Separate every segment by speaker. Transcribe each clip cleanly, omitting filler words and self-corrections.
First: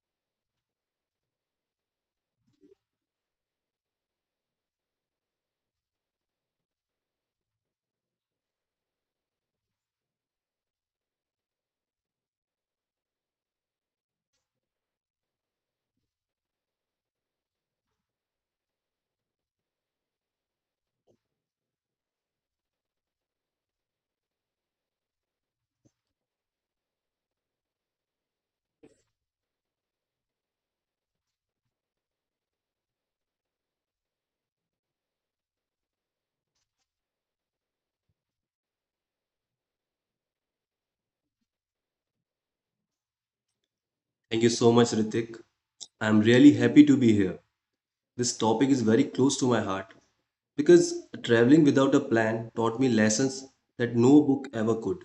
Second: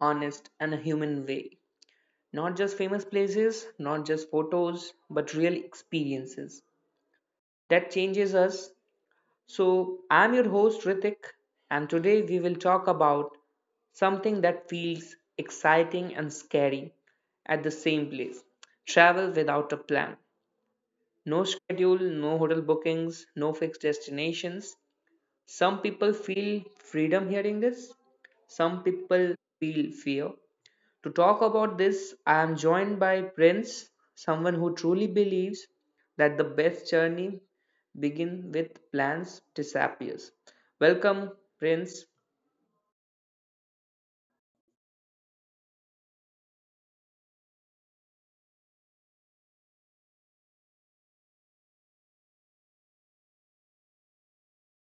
Speaker 1: honest, and a human way. Not just famous places, not just photos, but real experiences that changes us. So, I'm your host, Ritik, and today we will talk about something that feels exciting and scary at the same place travel without a plan. No schedule, no hotel bookings, no fixed destinations. Some people feel freedom hearing this. Some people feel fear. To talk about this, I am joined by Prince, someone who truly believes that the best journey begins with plans disappears. Welcome, Prince.
Speaker 2: Thank you so much, Ritik. I'm really happy to be here. This topic is very close to my heart because traveling without a plan taught me lessons that no book ever could.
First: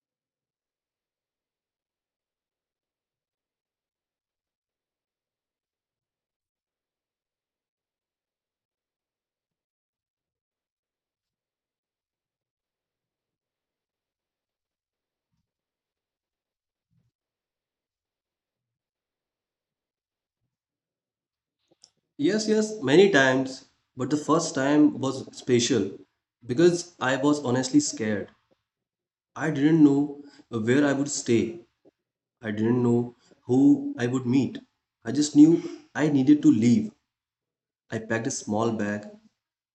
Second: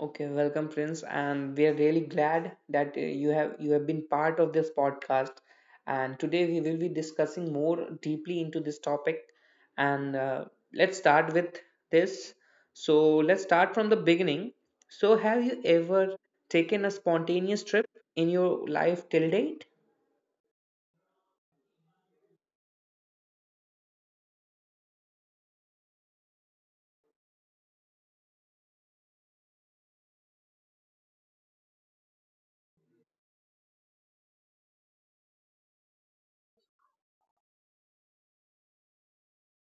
Speaker 1: Okay, welcome, Prince, and we are really glad that you have been part of this podcast. And today we will be discussing more deeply into this topic. And Let's start with this. So let's start from the beginning. So have you ever taken a spontaneous trip in your life till date?
Speaker 2: Yes, yes, many times, but the first time was special because I was honestly scared. I didn't know where I would stay, I didn't know who I would meet. I just knew I needed to leave. I packed a small bag,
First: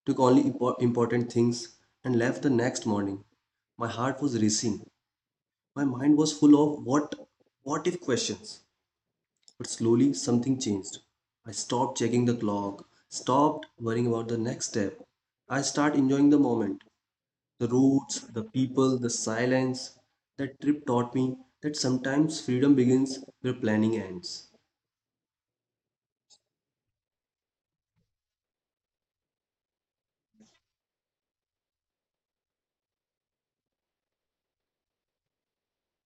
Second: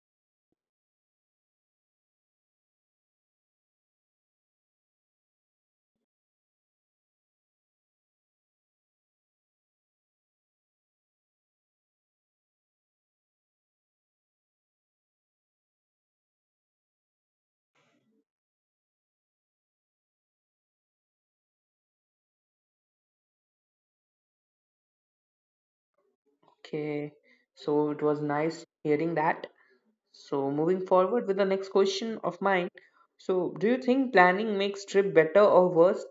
Speaker 2: took only important things, and left the next morning. My heart was racing. My mind was full of what if questions. But slowly something changed. I stopped checking the clock, stopped worrying about the next step. I started enjoying the moment, the roads, the people, the silence. That trip taught me that sometimes freedom begins where planning ends.
Speaker 1: Okay, so it was nice hearing that. So moving forward with the next question of mine. So do you think planning makes trip better or worse?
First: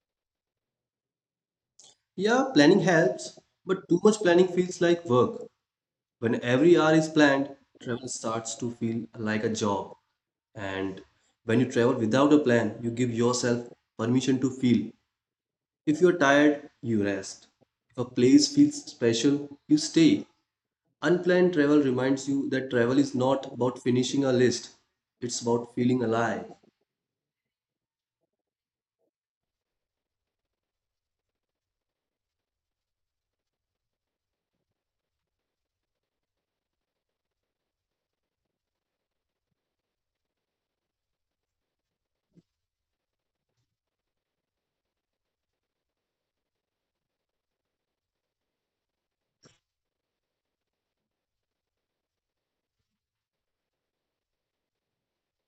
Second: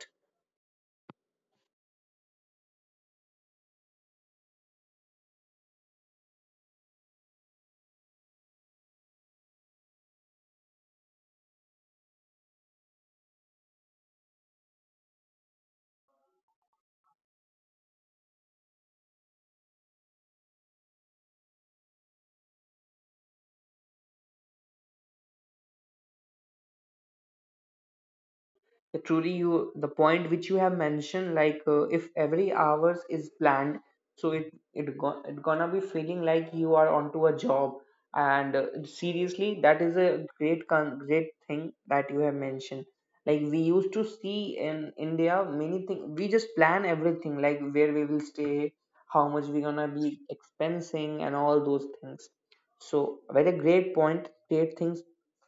Speaker 2: Yeah, planning helps, but too much planning feels like work. When every hour is planned, travel starts to feel like a job. And when you travel without a plan, you give yourself permission to feel. If you're tired, you rest. If a place feels special, you stay. Unplanned travel reminds you that travel is not about finishing a list, it's about feeling alive.
Speaker 1: Truly you the point which you have mentioned like, if every hours is planned, so it gonna be feeling like you are onto a job. And seriously that is a great thing that you have mentioned, like we used to see in India many things. We just plan everything, like where we will stay, how much we're gonna be expensing and all those things. So, very great point, great things,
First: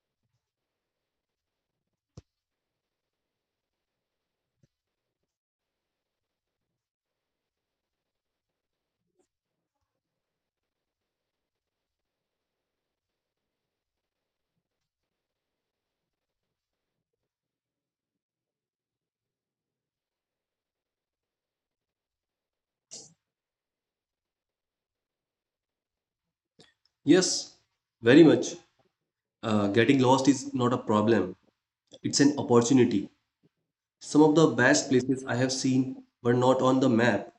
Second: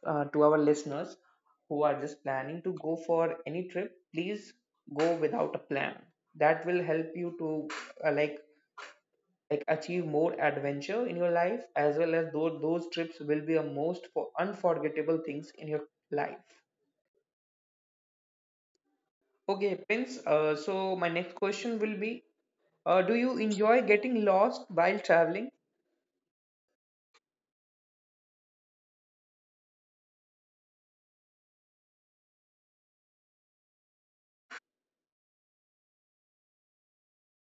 Speaker 1: to our listeners who are just planning to go for any trip. Please go without a plan. That will help you to, uh, like like achieve more adventure in your life, as well as those trips will be a most for unforgettable things in your life. Okay, Prince. So my next question will be: Do you enjoy getting lost while traveling?
Speaker 2: Yes, very much. Getting lost is not a problem, it's an opportunity. Some of the best places I have seen were not on the map.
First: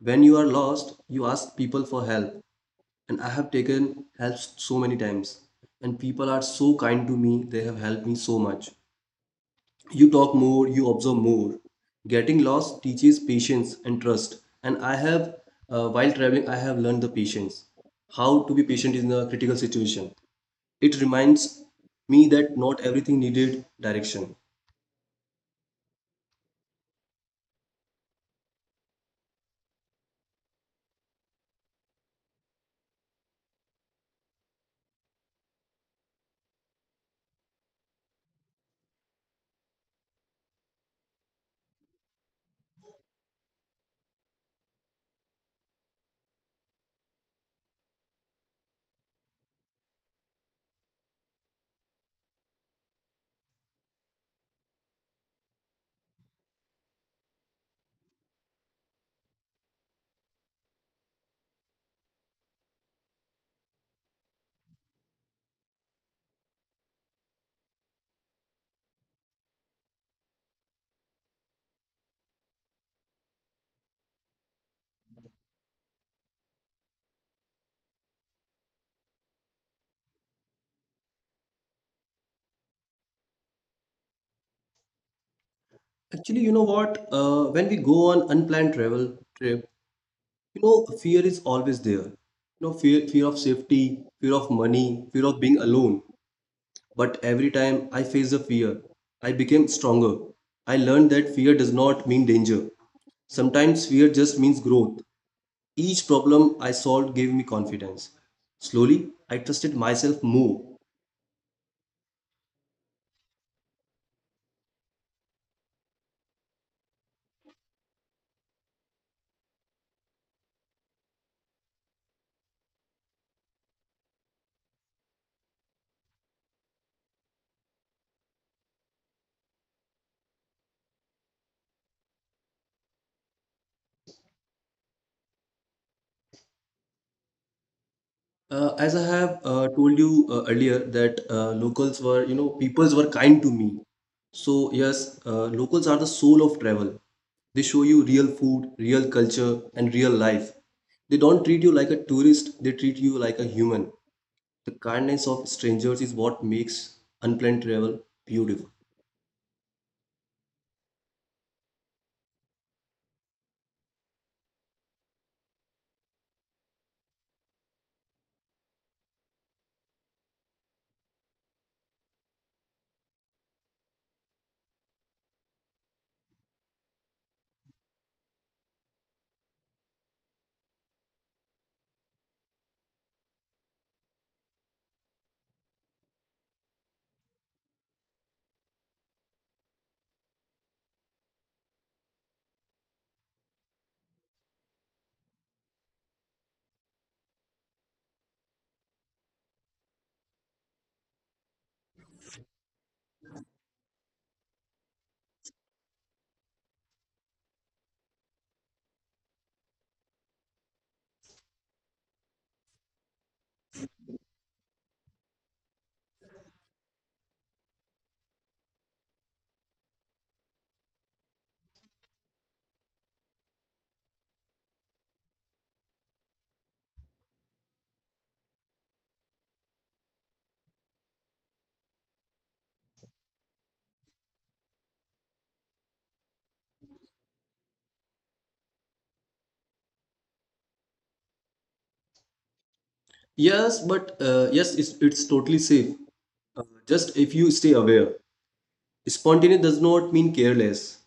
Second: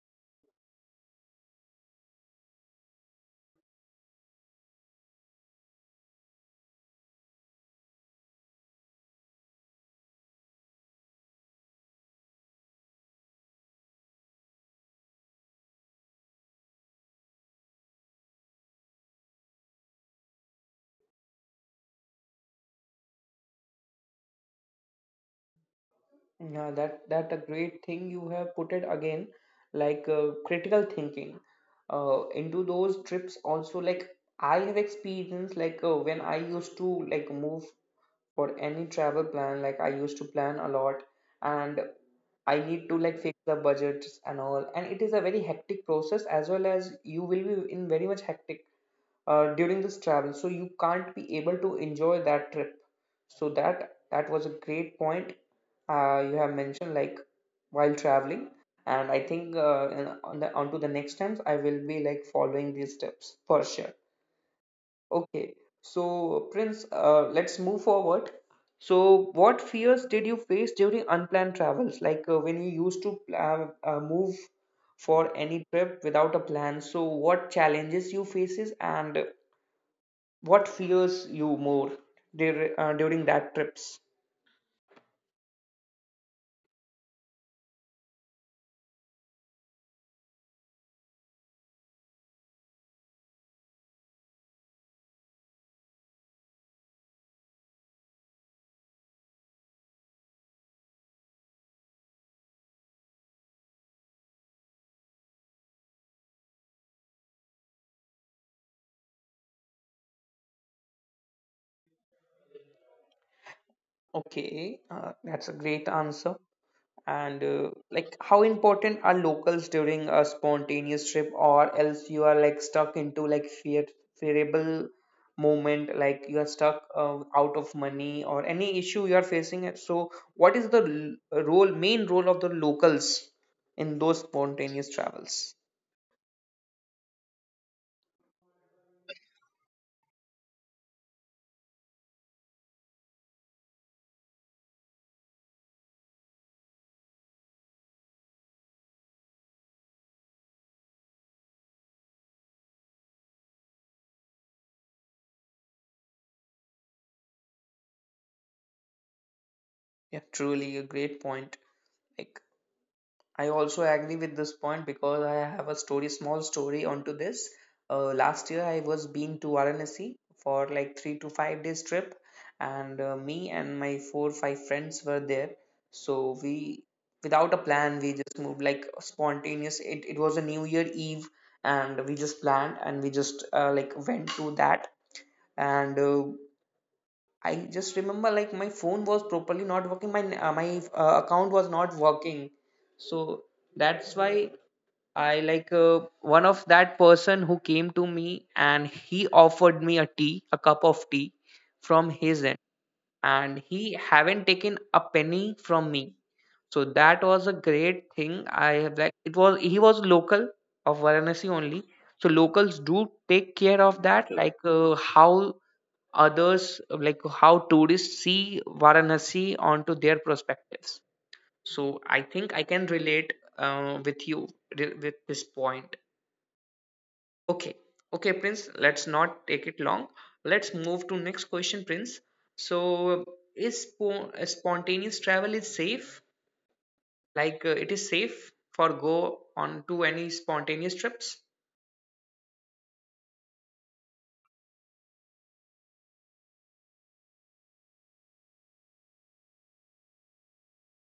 Speaker 2: When you are lost, you ask people for help, and I have taken help so many times. And people are so kind to me, they have helped me so much. You talk more, you observe more. Getting lost teaches patience and trust. And I have, while traveling, I have learned the patience, how to be patient in a critical situation. It reminds me that not everything needed direction.
Speaker 1: Yeah, that a great thing you have put it again, like, critical thinking, into those trips also. Like I have experienced like, when I used to like move for any travel plan, like I used to plan a lot, and I need to like fix the budgets and all, and it is a very hectic process, as well as you will be in very much hectic during this travel, so you can't be able to enjoy that trip. So that was a great point you have mentioned, like while traveling. And I think, on the onto the next times I will be like following these steps for sure. Okay, so Prince, let's move forward. So what fears did you face during unplanned travels, like, when you used to move for any trip without a plan, so what challenges you faces and what fears you more during that trips?
Speaker 2: Actually, you know what? When we go on unplanned travel trip, you know, fear is always there. You know, fear of safety, fear of money, fear of being alone. But every time I faced the fear, I became stronger. I learned that fear does not mean danger. Sometimes fear just means growth. Each problem I solved gave me confidence. Slowly, I trusted myself more.
Speaker 1: Okay, that's a great answer. And, like, how important are locals during a spontaneous trip, or else you are like stuck into like fear, fearable moment, like you are stuck out of money or any issue you are facing. It. So, what is role, main role of the locals in those spontaneous travels?
Speaker 2: As I have told you earlier that locals were, you know, peoples were kind to me. So yes, locals are the soul of travel. They show you real food, real culture, and real life. They don't treat you like a tourist, they treat you like a human. The kindness of strangers is what makes unplanned travel beautiful.
Speaker 1: Yeah, truly a great point. Like. I also agree with this point because I have a story, small story onto this. Last year, I was been to Varanasi for like three to five days trip, and me and my four five friends were there. So we, without a plan, we just moved like spontaneous. It was a New Year Eve, and we just planned and we just, like, went to that and. I just remember like my phone was properly not working. My account was not working, so that's why I like, one of that person who came to me and he offered me a tea, a cup of tea from his end, and he haven't taken a penny from me. So that was a great thing. I have like it was he was local of Varanasi only. So locals do take care of that, like, how others like how tourists see Varanasi onto their perspectives. So I think I can relate with you with this point. Okay, okay, Prince. Let's not take it long. Let's move to next question, Prince. So is spontaneous travel is safe? Like, it is safe for go on to any spontaneous trips?
Speaker 2: Yes, but yes, it's totally safe. Just if you stay aware. Spontaneous does not mean careless.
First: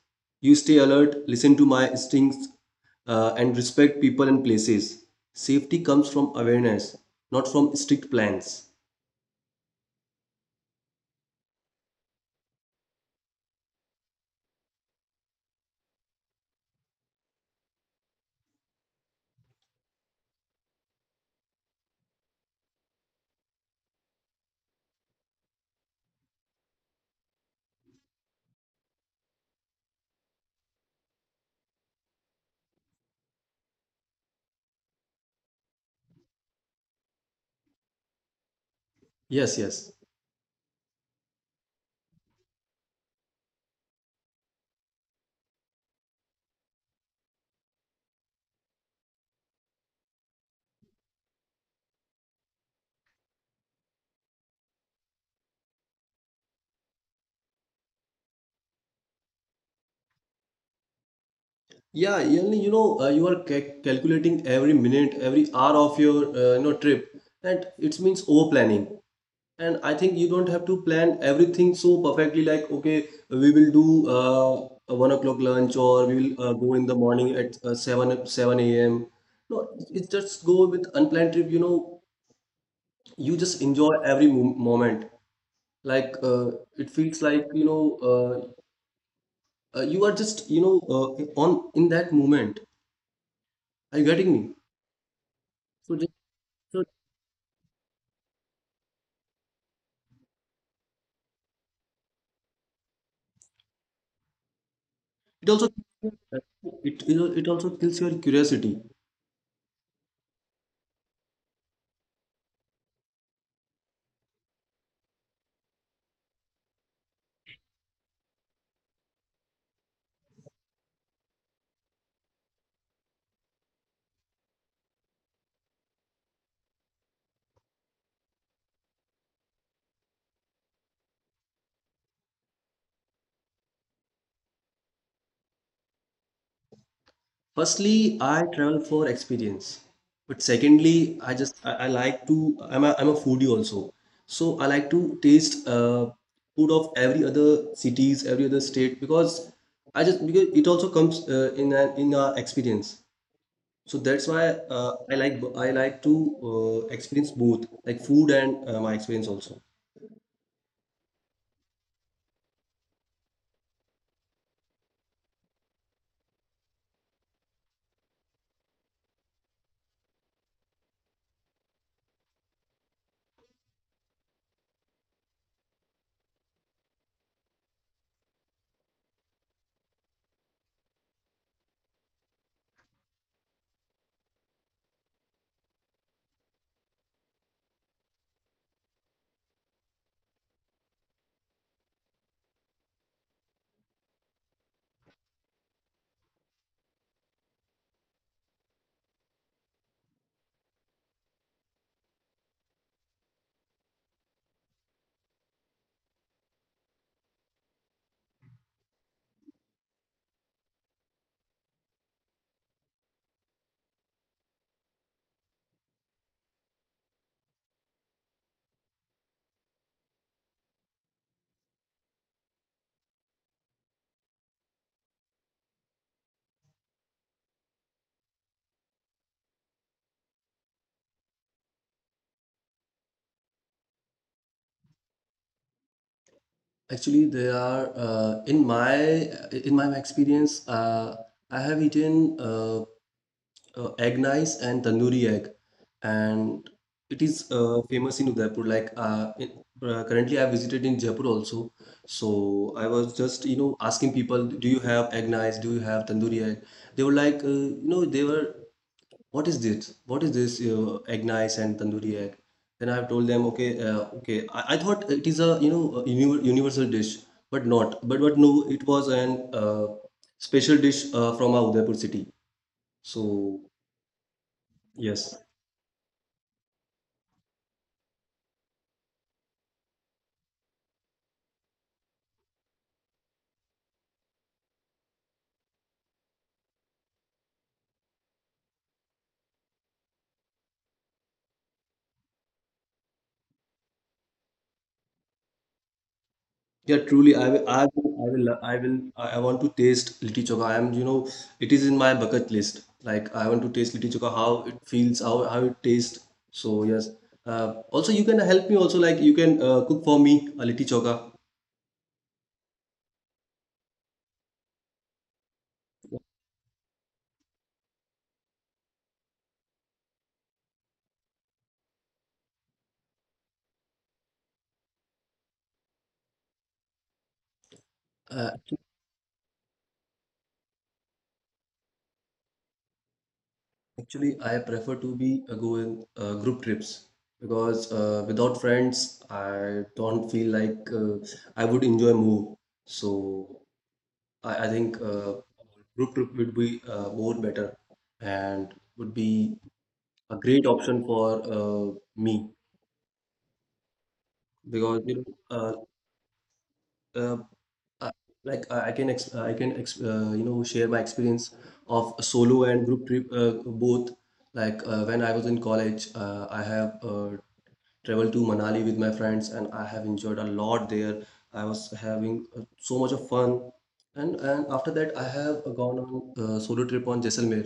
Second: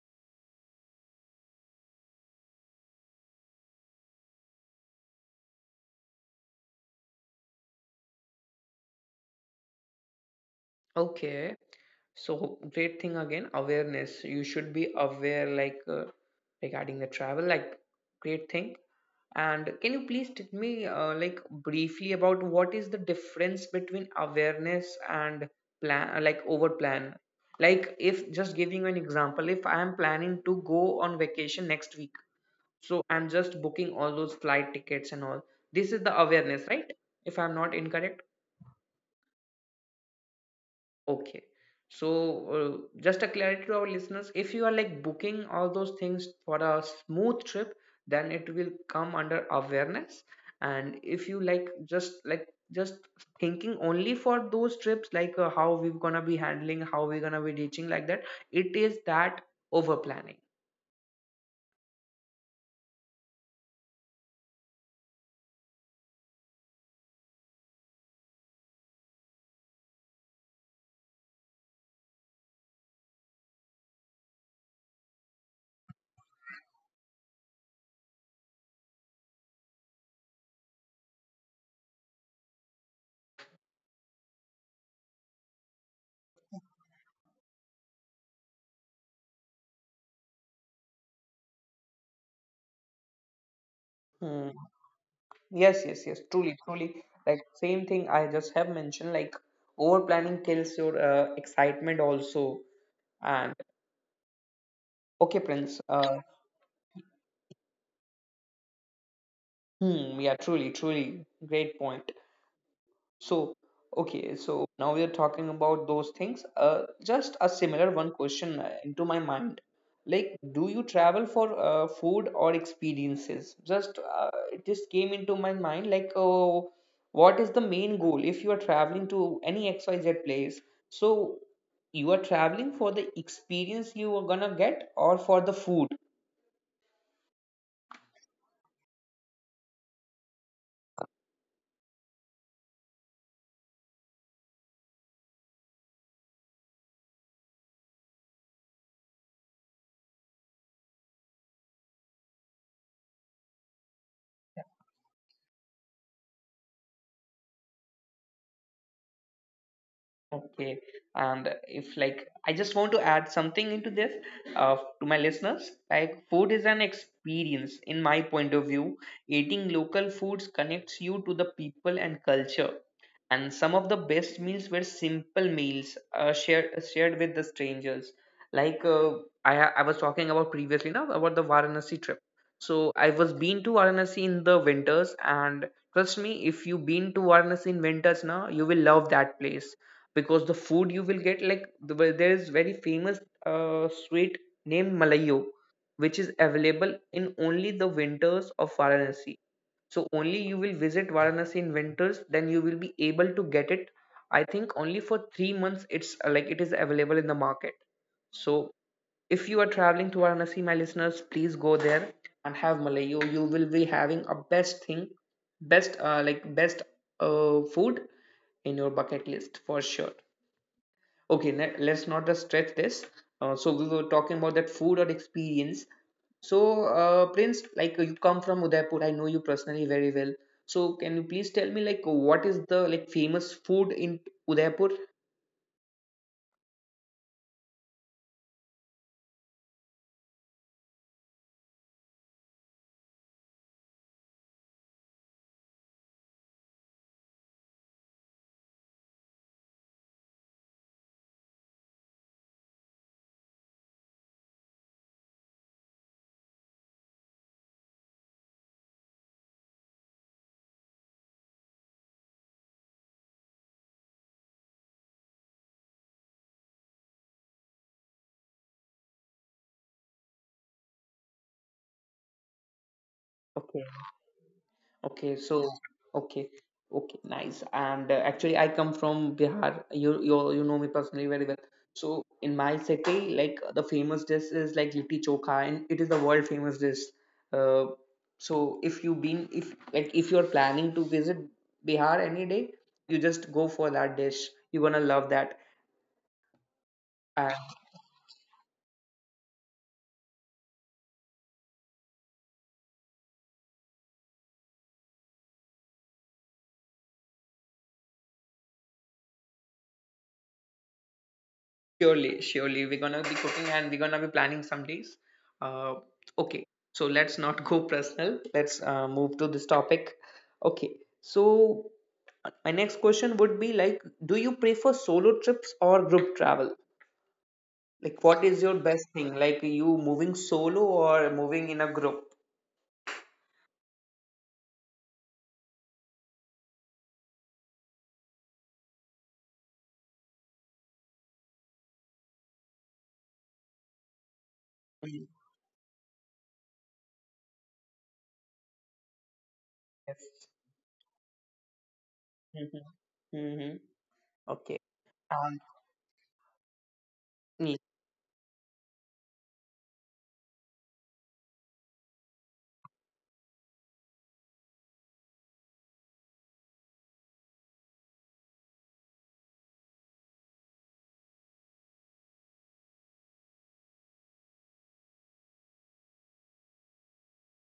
Speaker 2: You stay alert, listen to my instincts, and respect people and places. Safety comes from awareness, not from strict plans.
Speaker 1: Okay. So great thing again, awareness. You should be aware, like, regarding the travel, like great thing. And can you please tell me, like briefly about what is the difference between awareness and plan, like over plan? Like if just giving you an example, if I am planning to go on vacation next week, so I'm just booking all those flight tickets and all. This is the awareness, right? If I'm not incorrect.
Speaker 2: Yes, yes.
Speaker 1: Okay. So, just a clarity to our listeners, if you are like booking all those things for a smooth trip, then it will come under awareness. And if you like just thinking only for those trips, like, how we're gonna be handling, how we're gonna be reaching, like that, it is that over planning.
Speaker 2: Yeah, only you know, you are calculating every minute, every hour of your you know trip, and it means over planning. And I think you don't have to plan everything so perfectly, like, okay, we will do a 1 o'clock lunch or we will go in the morning at 7 a.m. No, it just go with unplanned trip, you know, you just enjoy every mo moment. Like, it feels like, you are just, on in that moment. Are you getting
Speaker 1: Hmm.
Speaker 2: me?
Speaker 1: Yes,
Speaker 2: So,
Speaker 1: yes,
Speaker 2: just,
Speaker 1: yes. Truly,
Speaker 2: so
Speaker 1: truly. Like same thing I just have mentioned. Like over planning kills your excitement also. And okay,
Speaker 2: it also,
Speaker 1: Prince.
Speaker 2: it also kills your curiosity.
Speaker 1: Hmm, yeah, truly, truly. Great point. So, okay, so now we are talking about those things. Just a similar one question into my mind. Like, do you travel for food or experiences? Just, it just came into my mind. Like, oh, what is the main goal if you are traveling to any XYZ place? So, you are traveling for the experience you are gonna get or for the food?
Speaker 2: Firstly, I travel for experience. But secondly, I'm a foodie also. So I like to taste food of every other cities, every other state because I just because it also comes in our experience. So that's why I like to experience both like food and my experience also.
Speaker 1: Okay, and if like I just want to add something into this, to my listeners, like food is an experience. In my point of view, eating local foods connects you to the people and culture. And some of the best meals were simple meals, shared with the strangers. Like, I was talking about previously now about the Varanasi trip. So I was been to Varanasi in the winters, and trust me, if you been to Varanasi in winters now, you will love that place because the food you will get like well, there is very famous sweet named malayo, which is available in only the winters of Varanasi. So only you will visit Varanasi in winters, then you will be able to get it. I think only for 3 months it's, like it is available in the market. So if you are traveling to Varanasi, my listeners, please go there and have malayo. You will be having a best thing, best, like best, food in your bucket list for sure. Okay, let's not just stretch this. Uh, so we were talking about that food or experience. So, Prince, like you come from Udaipur, I know you personally very well. So can you please tell me like what is the like famous food in Udaipur?
Speaker 2: Actually, there are in my experience, I have eaten egg nice and tandoori egg, and it is famous in Udaipur like currently I visited in Jaipur also. So I was just, you know, asking people, do you have egg nice, do you have tandoori egg? They were like, you know, they were, what is this egg nice and tandoori egg? Then I've told them, okay, okay, I thought it is, a you know, a universal dish, but not but but no, it was an uh, special dish from our Udaipur city. So
Speaker 1: Okay,
Speaker 2: yes.
Speaker 1: so okay, okay, nice. And, actually, I come from Bihar. You know me personally very well. So in my city, like the famous dish is like litti chokha, and it is the world famous dish. Uh, so if you been if like if you're planning to visit Bihar any day, you just go for that dish. You're gonna love that.
Speaker 2: Yeah, truly, I want to taste litti chokha. I am, you know, it is in my bucket list. Like, I want to taste litti chokha, how it feels, how it tastes. So, yes. Also, you can help me also, like, you can cook for me a litti chokha.
Speaker 1: Surely, surely. We're gonna be cooking and we're gonna be planning some days. Uh, okay, so let's not go personal. Let's move to this topic. Okay, so my next question would be like, do you prefer solo trips or group travel? Like, what
Speaker 2: Uh,
Speaker 1: is your
Speaker 2: actu-
Speaker 1: best thing? Like, you moving solo or moving in a group?
Speaker 2: actually, I prefer to be go in group trips because without friends, I don't feel like I would enjoy more. So, I think
Speaker 1: Mhm.
Speaker 2: group trip would be more better and would be a
Speaker 1: Yes.
Speaker 2: great option for me.
Speaker 1: Mm-hmm. Mm-hmm. Okay.
Speaker 2: Because you know, uh,
Speaker 1: Um,
Speaker 2: I, like I can, ex I can ex you know, share my experience of solo and group trip both. Like when I was in college, I have traveled to Manali with my friends and I have enjoyed a lot there. I was having so much of fun. And after that, I have gone on a solo trip on Jaisalmer.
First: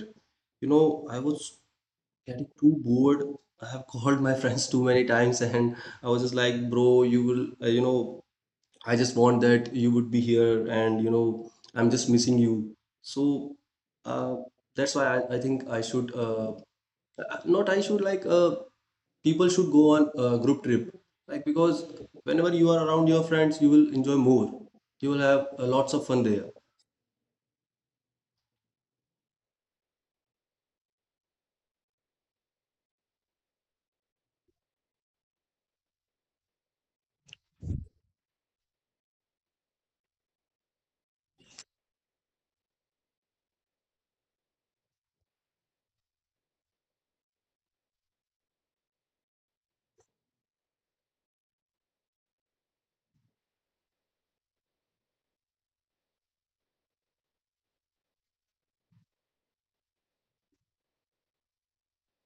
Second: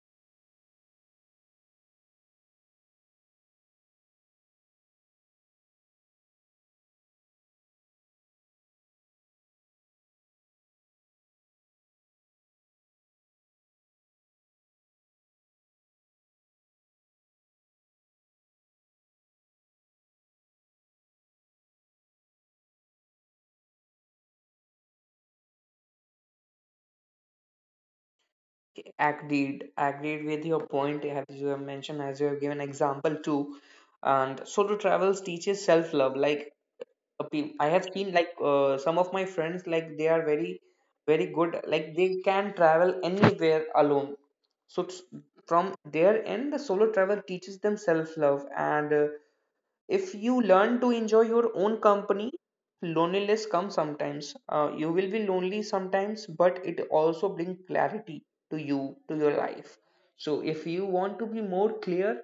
Speaker 2: You know, I was getting too bored. I have called my friends too many times, and I was just like, bro, you will, you know, I just want that you would be here and, you know, I'm just missing you. So uh, that's why I think I should, not I should like, people should go on a group trip, like, because whenever you are around your friends, you will enjoy more, you will have lots of fun there.
Speaker 1: Agreed. Agreed with your point as you have mentioned, as you have given example too. And solo travels teaches self-love. Like I have seen like, some of my friends, like they are very, very good. Like they can travel anywhere alone. So from their end, the solo travel teaches them self-love, and, if you learn to enjoy your own company, loneliness comes sometimes, you will be lonely sometimes, but it also brings clarity to you, to your life. So if you want to be more clear,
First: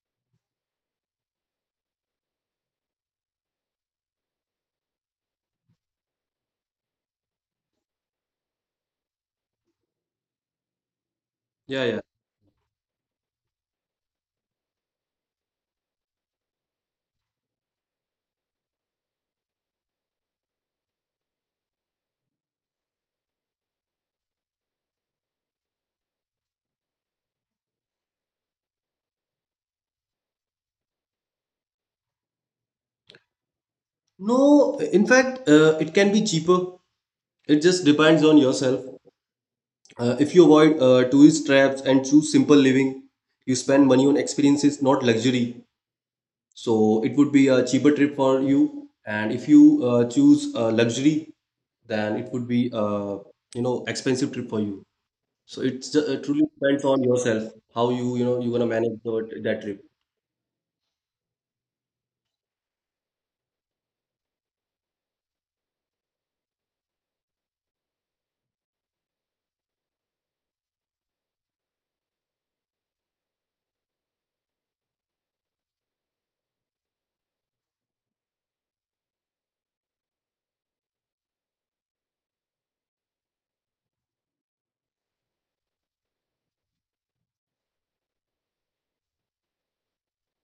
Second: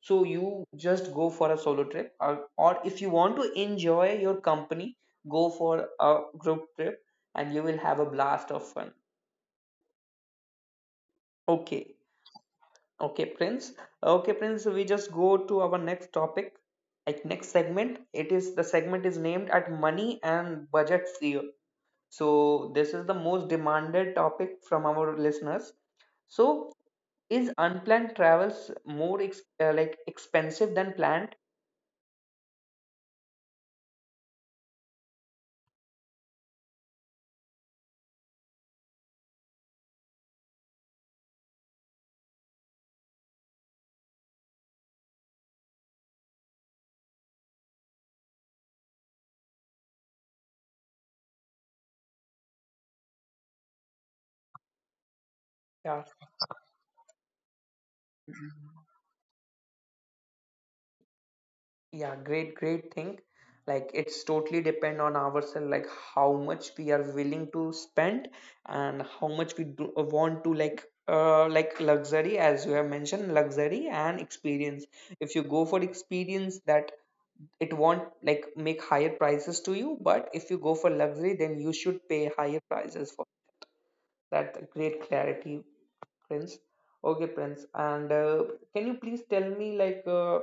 Speaker 1: so you just go for a solo trip, or if you want to enjoy your company, go for a group trip and you will have a blast of fun.
Speaker 2: Yeah,
Speaker 1: Okay.
Speaker 2: yeah.
Speaker 1: Okay, Prince. Okay, Prince, we just go to our next topic, like next segment. It is the segment is named at money and budget fear. So this is the most demanded topic from our listeners. So is unplanned travels more ex like expensive than planned?
Speaker 2: No, in fact, it can be cheaper. It just depends on yourself. If you avoid tourist traps and choose simple living, you spend money on experiences, not luxury. So it would be a cheaper trip for you. And if you choose luxury, then it would be, a you know, expensive trip for you. So it's
Speaker 1: Yeah.
Speaker 2: truly depends on yourself how you, you know, you're gonna manage that trip.
Speaker 1: Yeah, great, great thing. Like it's totally depend on ourselves, like how much we are willing to spend and how much we want to like luxury as you have mentioned luxury and experience. If you go for experience, that it won't like make higher prices to you, but if you go for luxury then you should pay higher prices for that. Great clarity, Prince. Okay, Prince. And Can you please tell me,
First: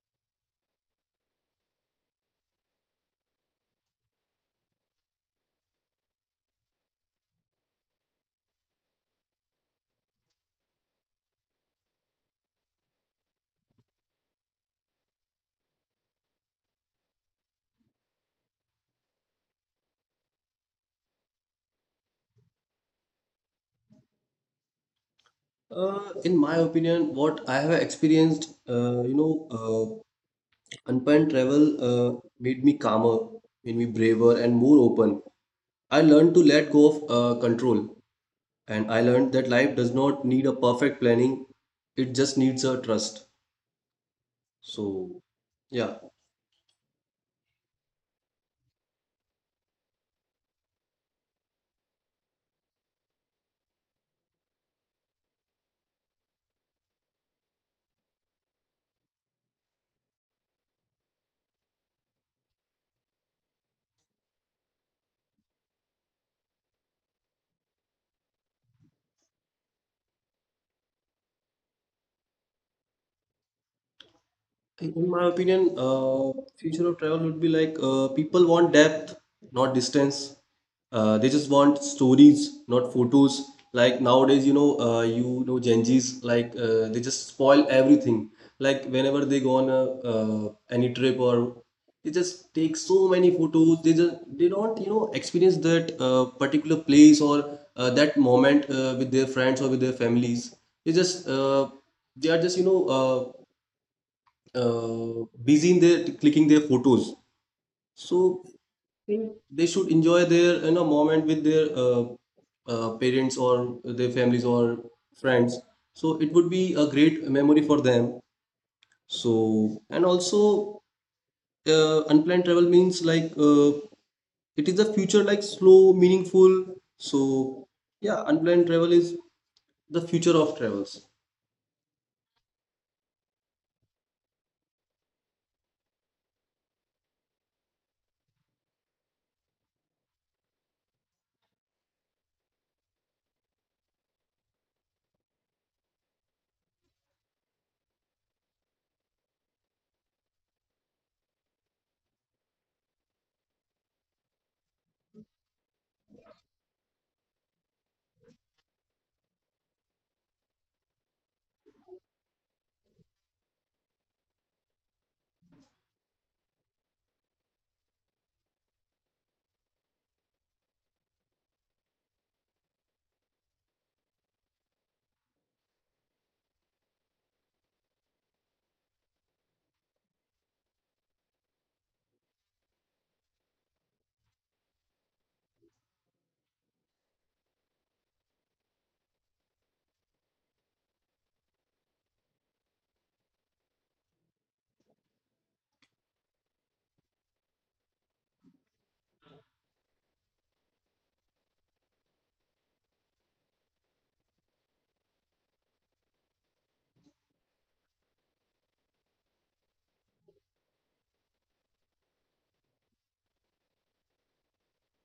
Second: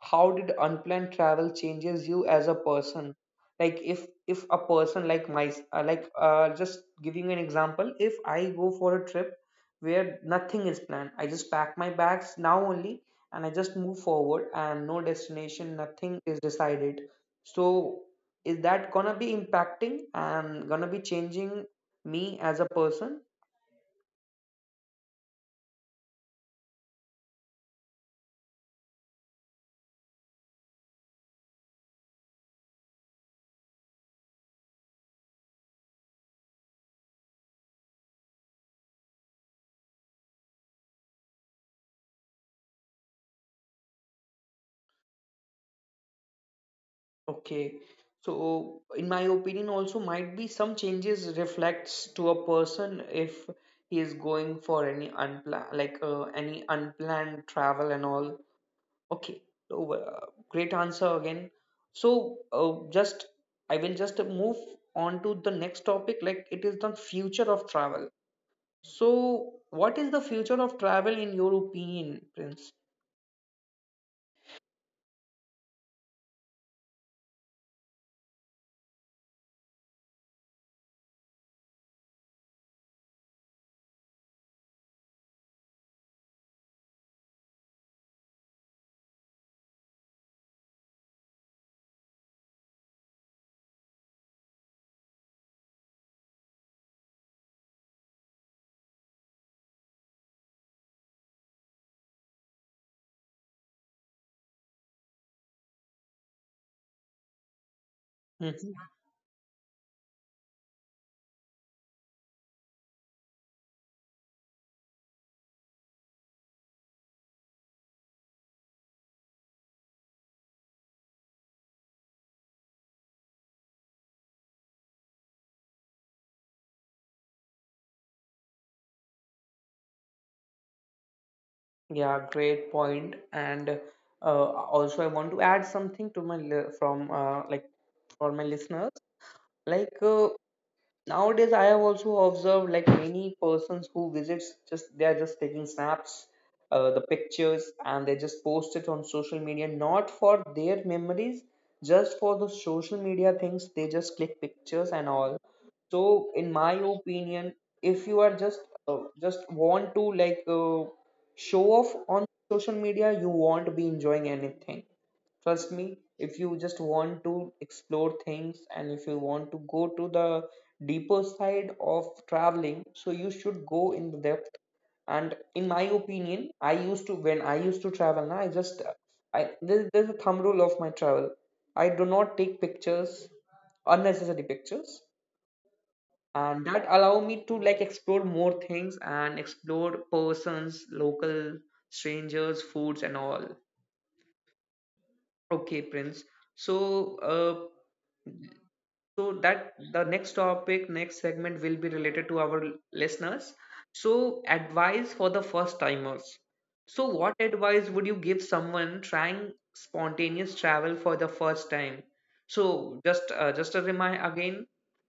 Speaker 1: how did unplanned travel changes you as a person? Like, if a person like just giving you an example, if I go for a trip where nothing is planned, I just pack my bags now only, and I just move forward, and no destination, nothing is decided. So, is that gonna be impacting and gonna be changing me as a person?
Speaker 2: In my opinion, what I have experienced, uh, unplanned travel made me calmer, made me braver, and more open. I learned to let go of control, and I learned that life does not need a perfect planning; it just needs a trust. So, yeah.
Speaker 1: Okay. So, in my opinion, also might be some changes reflects to a person if he is going for any unplanned, any unplanned travel and all. Okay. So, great answer again. So, just I will just move on to the next topic. Like it is the future of travel. So, what is the future of travel in your opinion, Prince?
Speaker 2: In my opinion, future of travel would be like, people want depth, not distance. They just want stories, not photos. Like nowadays, you know, Gen Zs, like, they just spoil everything. Like whenever they go on a, any trip, or they just take so many photos. They just they don't, you know, experience that particular place or that moment with their friends or with their families. They just, they are just, you know, busy in their clicking their photos. So think they should enjoy their, you know, moment with their parents or their families or friends, so it would be a great memory for them. So and also, unplanned travel means, like, it is the future, like, slow, meaningful. So yeah, unplanned travel is the future of travels.
Speaker 1: Yeah, great point. And uh, also, I want to add something to my li- from like for my listeners. Like uh, Nowadays, I have also observed like many persons who visits, just they are just taking snaps, the pictures, and they just post it on social media, not for their memories, just for the social media things. They just click pictures and all. So, in my opinion, if you are just want to show off on social media, you won't be enjoying anything. Trust me, if you just want to explore things and if you want to go to the deeper side of traveling, so you should go in the depth. And in my opinion, I used to, when I used to travel na, I there's a thumb rule of my travel. I do not take pictures, unnecessary pictures, and that allow me to like explore more things and explore persons, local, strangers, foods and all. Okay, Prince. So uh, so that the next topic, next segment will be related to our listeners. So advice for the first timers. So what advice would you give someone trying spontaneous travel for the first time? So just a remind again,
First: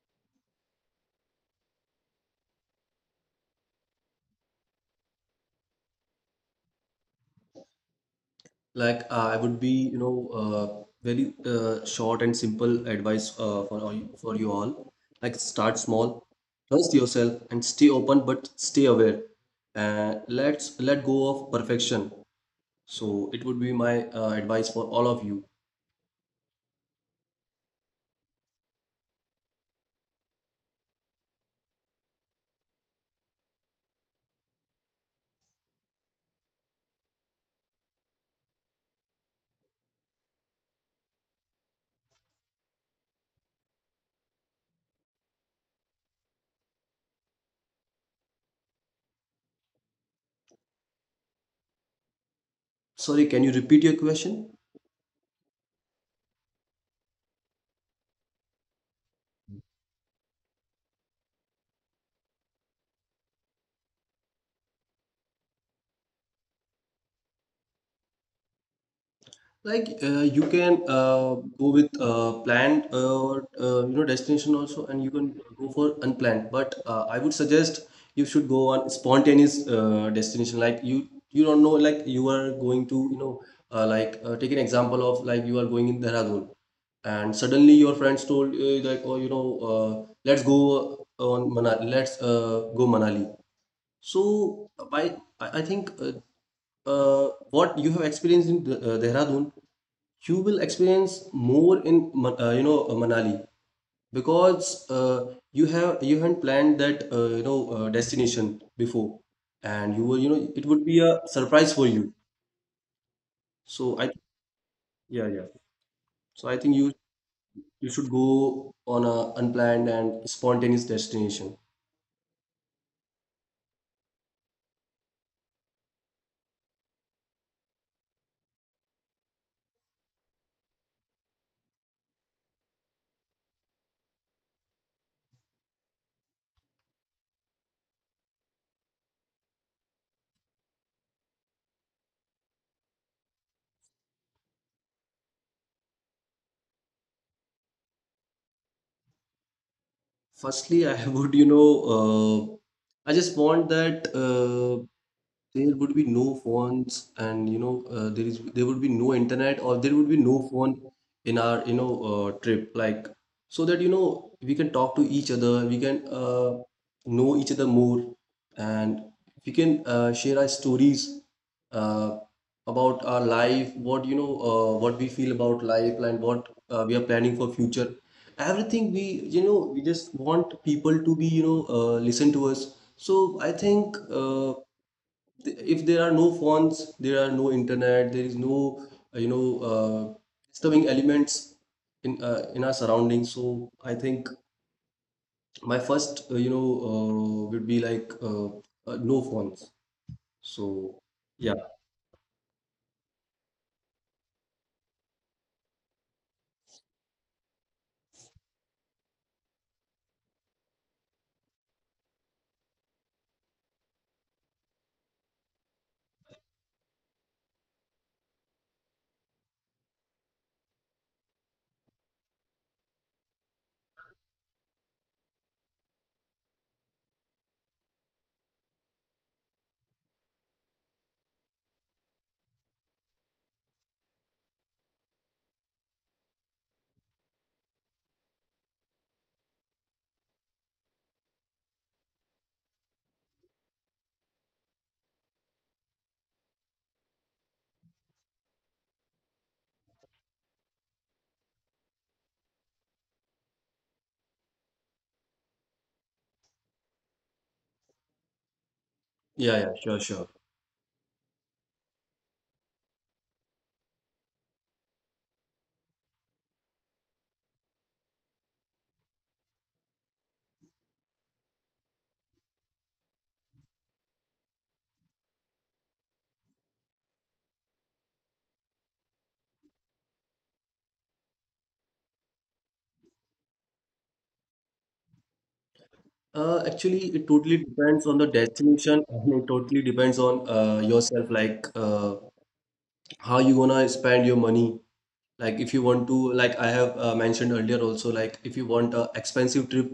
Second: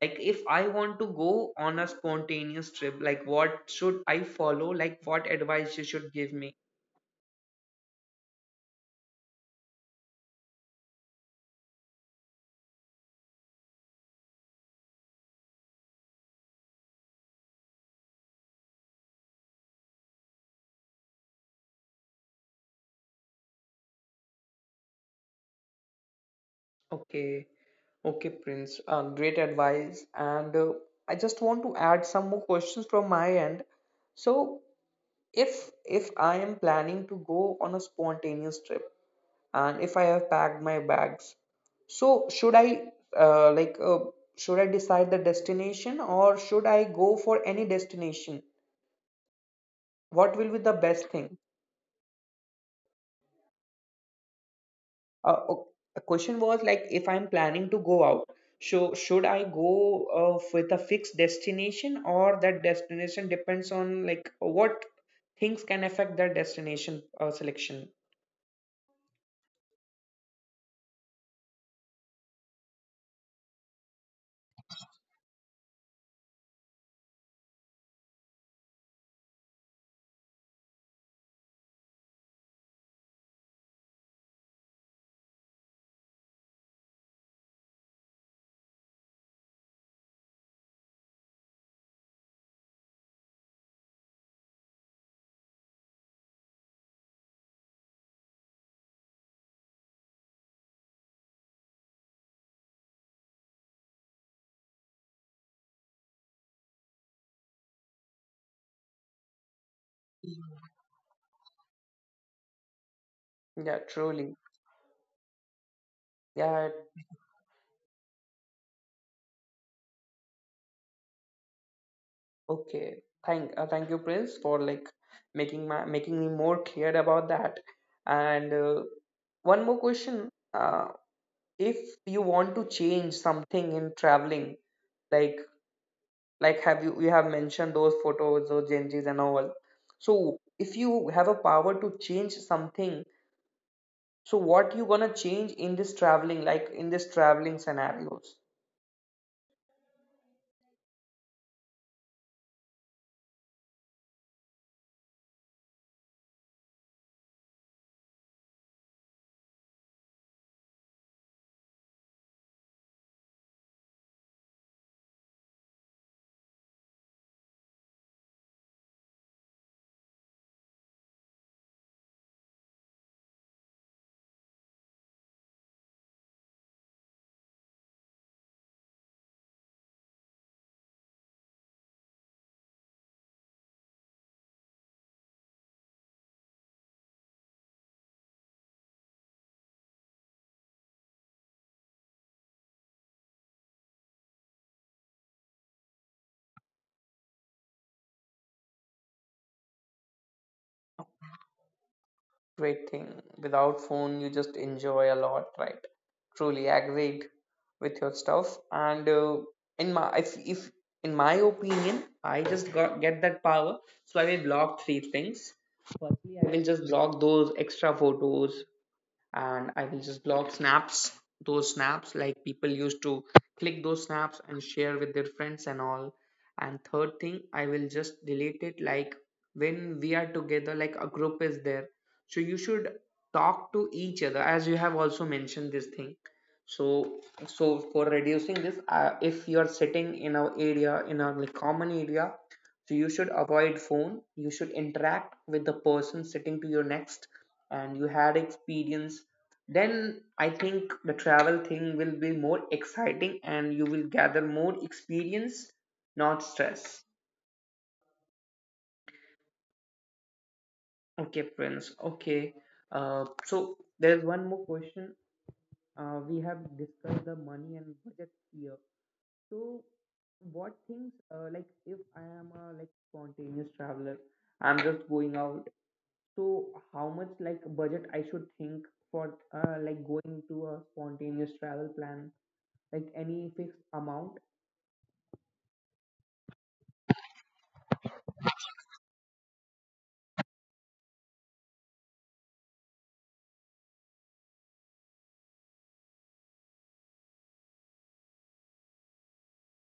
Speaker 1: like if I want to go on a spontaneous trip, like what should I follow, like what advice you should give me.
Speaker 2: Like, I would be, you know, uh, very short and simple advice for for you all, like start small, trust yourself and stay open but stay aware, and let's let go of perfection. So it would be my advice for all of you.
Speaker 1: Okay, okay, Prince. Great advice. And I just want to add some more questions from my end. So, if I am planning to go on a spontaneous trip, and if I have packed my bags, so should I uh, like uh, should I decide the destination or should I go for any destination? What will be the best thing?
Speaker 2: Sorry, can you repeat your question?
Speaker 1: Uh, o- the question was, like if I'm planning to go out, so should I go with a fixed destination, or that destination depends on like what things can affect that destination selection?
Speaker 2: Like, you can go with planned, or you know, destination also, and you can go for unplanned. But I would suggest you should go on spontaneous destination. Like you don't know, like you are going to, you know, like, take an example of, like, you are going in Dehradun, and suddenly your friends told, like, oh, you know, let's go on Manali, let's go Manali. So, by, I think, what you have experienced in Dehradun, you will experience more in you know, Manali, because you haven't planned that, you know, destination before, and you will, you know, it would be a surprise for you.
Speaker 1: Yeah,
Speaker 2: So I
Speaker 1: truly.
Speaker 2: yeah, yeah. So I
Speaker 1: Yeah,
Speaker 2: think you should go on a unplanned and spontaneous destination.
Speaker 1: okay. Thank you, Prince, for like making my making me more clear about that. And One more question. If you want to change something in traveling, like like have you, you have mentioned those photos, those changes and all, so if you have a power to change something, so what you gonna change in this traveling, like in this traveling scenarios?
Speaker 2: Firstly, I uh, I just want that there would be no phones, and there would be no internet, or there would be no phone in our, trip. Like so that we can talk to each other, we can know each other more, and we can share our stories uh, about our life, what we feel about life, and what we are planning for future. Everything we you know, we just want people to be listen to us. So I think if there are no phones, there are no internet, there is no uh, you know uh, disturbing elements in in our surroundings. So I think my first would be like no phones. So yeah,
Speaker 1: Great thing. Without phone you just enjoy a lot, right? Truly agreed with your stuff. And in my if in my opinion, I just got get that power, so I will block three things. Firstly, I will just block those extra photos, and I will just blog snaps, those snaps like people used to click those snaps and share with their friends and all. And third thing, I will just delete it, like when we are together, like a group is there. So you should talk to each other as you have also mentioned this thing. So for reducing this, if you are sitting in a area, in a like, common area, so you should avoid phone. You should interact with the person sitting to your next and you had experience, then I think the travel thing will be more exciting and you will gather more experience, not stress.
Speaker 2: yeah, yeah, sure, sure.
Speaker 1: Okay, Prince. Okay. So there's one more question. We have discussed the money and budget here. So what things, like if I am a like spontaneous traveler, I'm just going out, so how much like budget I should think for like going to a spontaneous travel plan, like any fixed amount?
Speaker 2: Actually, it totally depends on the destination and it totally depends on yourself, like how you gonna spend your money. Like if you want to, like I have mentioned earlier also, like if you want a expensive trip,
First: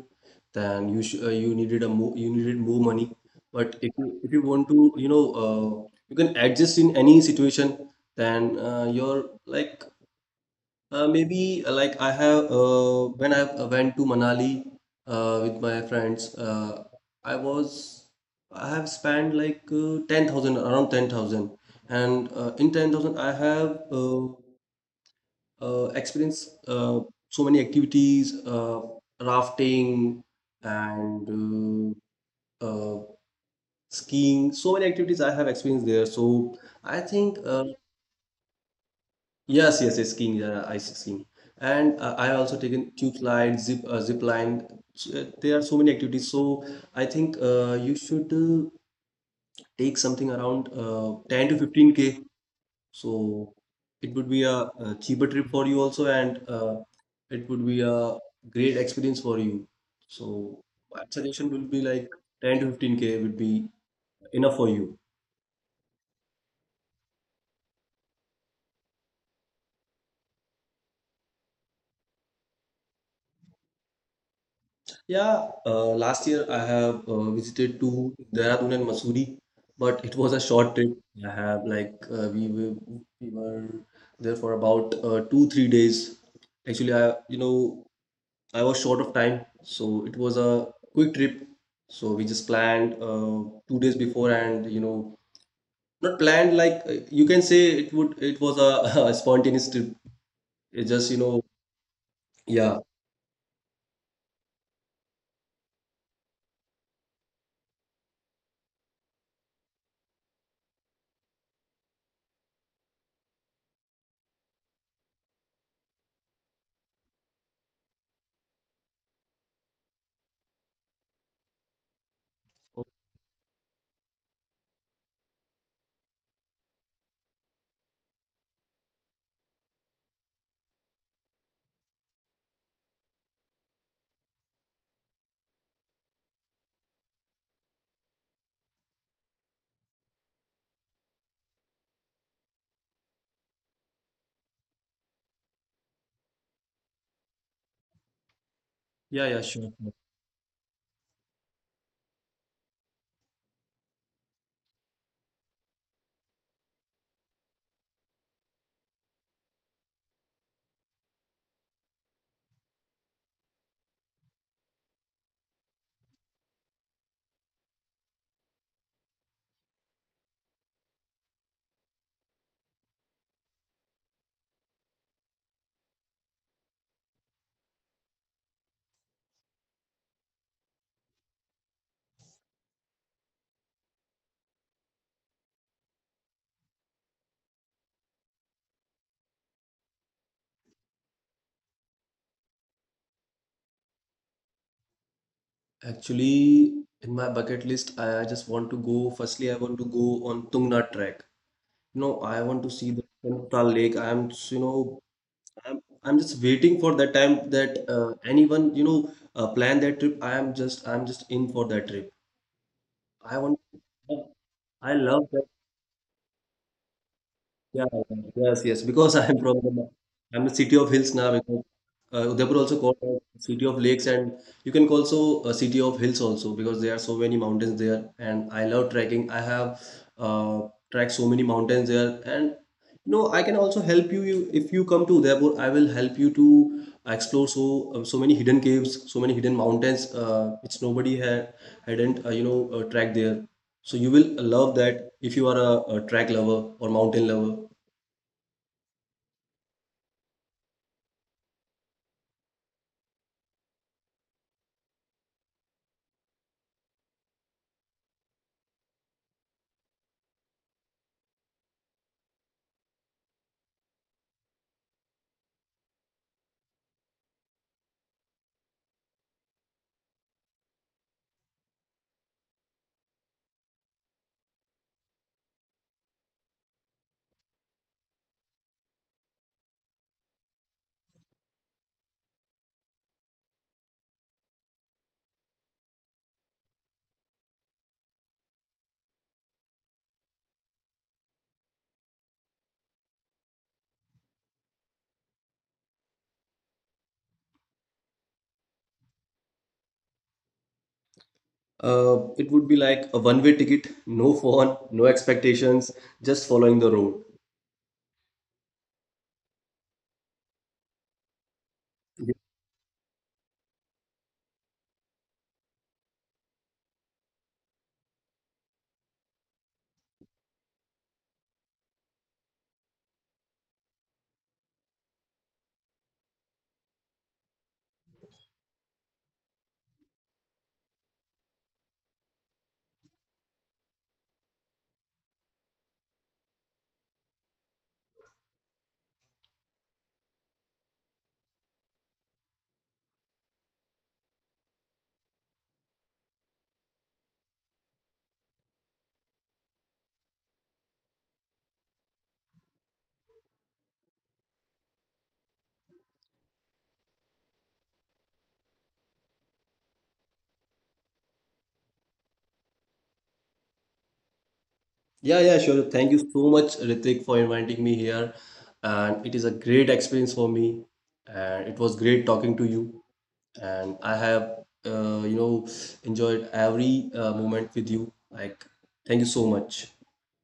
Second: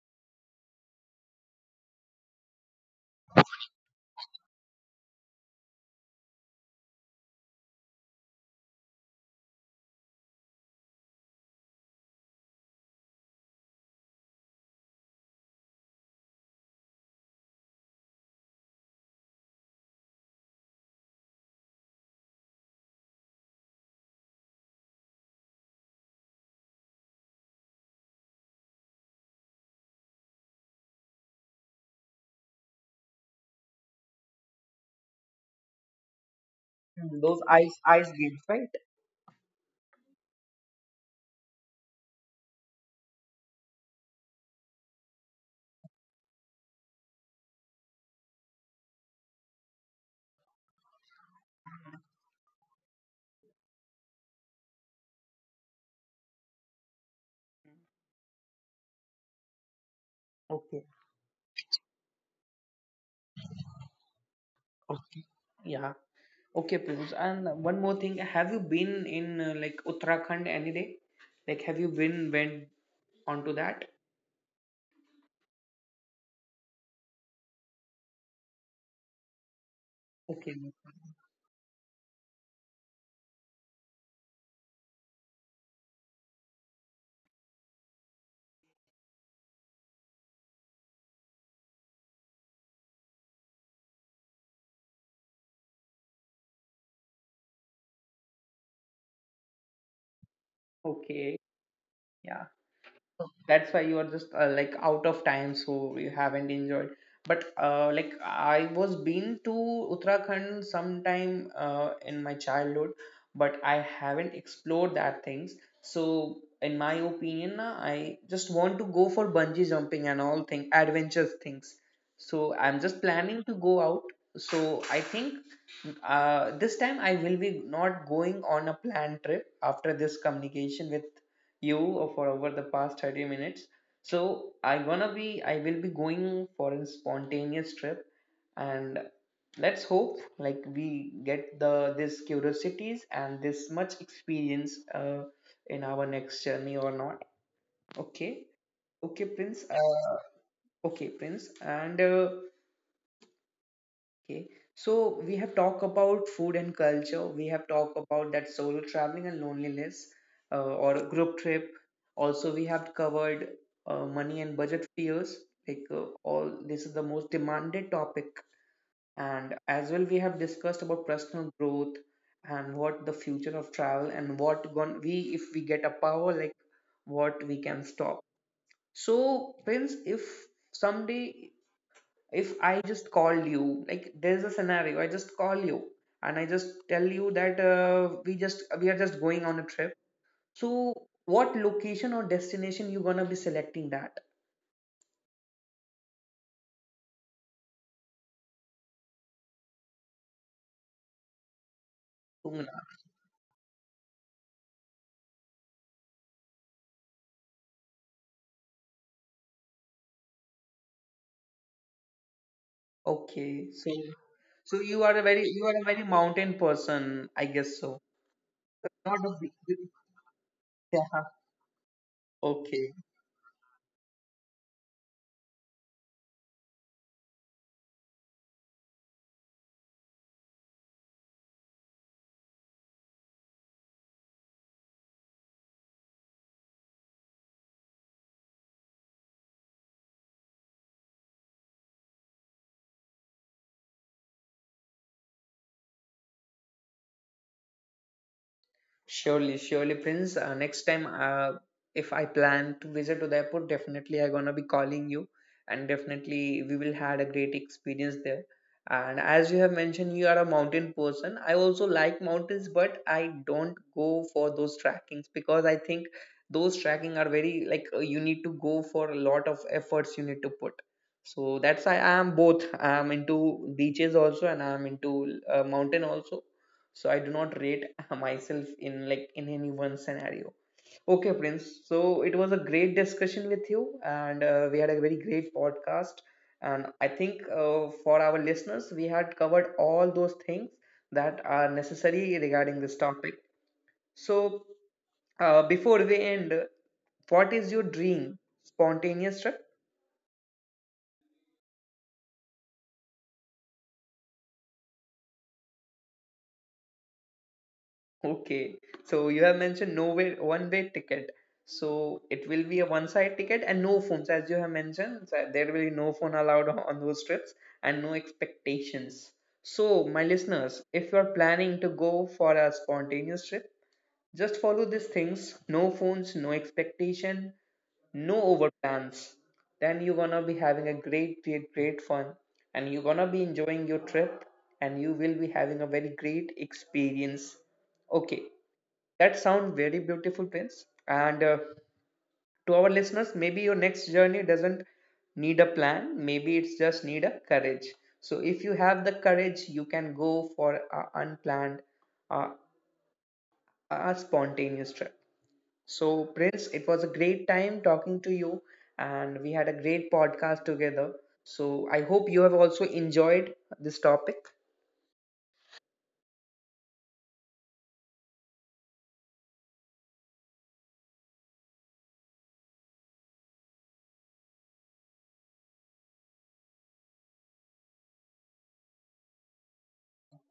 Speaker 2: then you sh you needed a more you needed more money. But if you want to, you can adjust in any situation, then your like maybe like I have, when I went to Manali with my friends, I was I have spent like 10,000, around 10,000. And in 10,000 I have experienced so many activities, rafting and uh, uh, skiing, so many activities I have experienced there. So I
Speaker 1: Mm,
Speaker 2: think.
Speaker 1: those ice games, right?
Speaker 2: Yes, yes, yes, skiing, yeah, ice skiing. And I also taken tube slide, zip line. There are so many activities. So I think you should take something around 10 to 15K. So it would be a cheaper trip for you also, and it would be a great experience for you. So
Speaker 1: Okay.
Speaker 2: my suggestion will be like 10 to 15K would be enough for you.
Speaker 1: Okay. Yeah. Okay, Piyush. And one more thing, have you been in like Uttarakhand any day? Like, have you been went onto that?
Speaker 2: Yeah, last year I have visited to Dehradun and Mussoorie, but it was a
Speaker 1: Okay.
Speaker 2: short trip. I have like we were there for about 2 3 days. Actually, I you know I was short of time, so it was a quick trip. So we just planned 2 days before, and not planned, like you can say it was a, a spontaneous trip. It just, you know.
Speaker 1: Okay. Yeah.
Speaker 2: Yeah,
Speaker 1: That's why you are just like out of time, so you haven't enjoyed. But like I was been to Uttarakhand sometime in my childhood, but I haven't explored that things. So in my opinion, I just want to go for bungee jumping and all thing, adventures things. So I'm just planning to go out. So I think this time I will be not going on a planned trip after this communication with you for over the past 30 minutes. So I will be going for a spontaneous trip, and let's hope like we get the this curiosities and this much experience in our next journey or not. Okay. Okay,
Speaker 2: yeah, yeah,
Speaker 1: Prince.
Speaker 2: sure.
Speaker 1: Okay, Prince. And Okay, so we have talked about food and culture. We have talked about that solo traveling and loneliness or a group trip. Also, we have covered money and budget fears. This is the most demanded topic. And as well, we have discussed about personal growth and what the future of travel, and what gon we if we get a power like what we can stop. So, Prince, if someday if I just call you, like there's a scenario, I just call you and I just tell you that we are just going on a trip. So what location or destination you gonna be selecting that?
Speaker 2: Actually, in my bucket list, I just want to go. Firstly, I want to go on Tungnath trek. You know, I want to
Speaker 1: Tungna.
Speaker 2: see the Central Lake. I'm, s- you know, I'm just waiting for that time that anyone, plan that trip. I'm just in for that trip. I want.
Speaker 1: Okay, so
Speaker 2: I
Speaker 1: you are a
Speaker 2: love
Speaker 1: very,
Speaker 2: that.
Speaker 1: you are a very mountain person, I guess
Speaker 2: Yeah,
Speaker 1: so.
Speaker 2: yes, yes. Because
Speaker 1: Not a
Speaker 2: I'm
Speaker 1: big-
Speaker 2: from
Speaker 1: big-
Speaker 2: the, I'm the city of
Speaker 1: yeah.
Speaker 2: hills now. Because Udaipur also
Speaker 1: Okay.
Speaker 2: called as city of lakes, and you can call also a city of hills also because there are so many mountains there. And I love trekking. I have uh, tracked so many mountains there, and I can also help you, if you come to Udaipur. I will help you to explore so many hidden caves, so many hidden mountains which nobody hadn't tracked there. So you will love that if you are a track lover or mountain lover.
Speaker 1: Surely, surely, Prince. Next time, if I plan to visit to the airport, definitely I'm gonna be calling you, and definitely we will had a great experience there. And as you have mentioned, you are a mountain person. I also like mountains, but I don't go for those trackings because I think those tracking are very you need to go for a lot of efforts you need to put. So that's why I am both. I am into beaches also, and I am into mountain also. So I do not rate myself in like in any one scenario. Okay, Prince. So it was a great discussion with you, and we had a very great podcast. And I think for our listeners we had covered all those things that are necessary regarding this topic. So before we end, what is your dream spontaneous trip?
Speaker 2: It would be like a one-way ticket, no phone, no expectations, just following the road.
Speaker 1: Okay, so you have mentioned no way, one way ticket. So it will be a one side ticket and no phones, as you have mentioned. So there will be no phone allowed on those trips and no expectations. So, my listeners, if you are planning to go for a spontaneous trip, just follow these things: no phones, no expectation, no over plans. Then you're gonna be having a great, great, great fun, and you're gonna be enjoying your trip, and you will be having a very great experience. Okay, that sounds very beautiful, Prince. And To our listeners, maybe your next journey doesn't need a plan, maybe it's just need a courage. So, if you have the courage, you can go for an unplanned, uh, a spontaneous trip. So, Prince, it was a great time talking to you, and we had a great podcast together. So, I hope you have also enjoyed this topic.
Speaker 2: Yeah, yeah, sure. Thank you so much, Ritik, for inviting me here. And it is a great experience for me. And it was great talking to you. And I have, uh, you know, enjoyed every moment with you. Like, thank you so much.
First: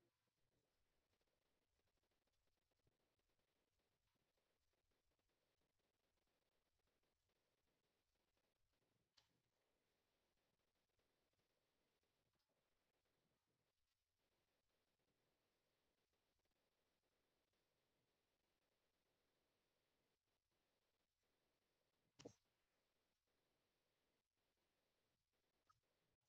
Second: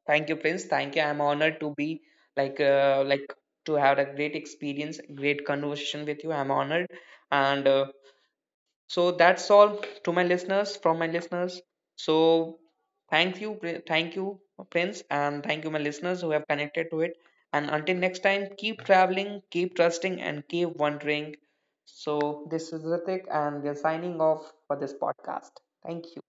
Speaker 1: Thank you, Prince. Thank you. I'm honored to be like to have a great experience, great conversation with you. I'm honored, and So that's all to my listeners, from my listeners. So thank you, Pri- thank you, Prince, and thank you, my listeners who have connected to it. And until next time, keep traveling, keep trusting, and keep wondering. So this is Ritik, and we are signing off for this podcast. Thank you.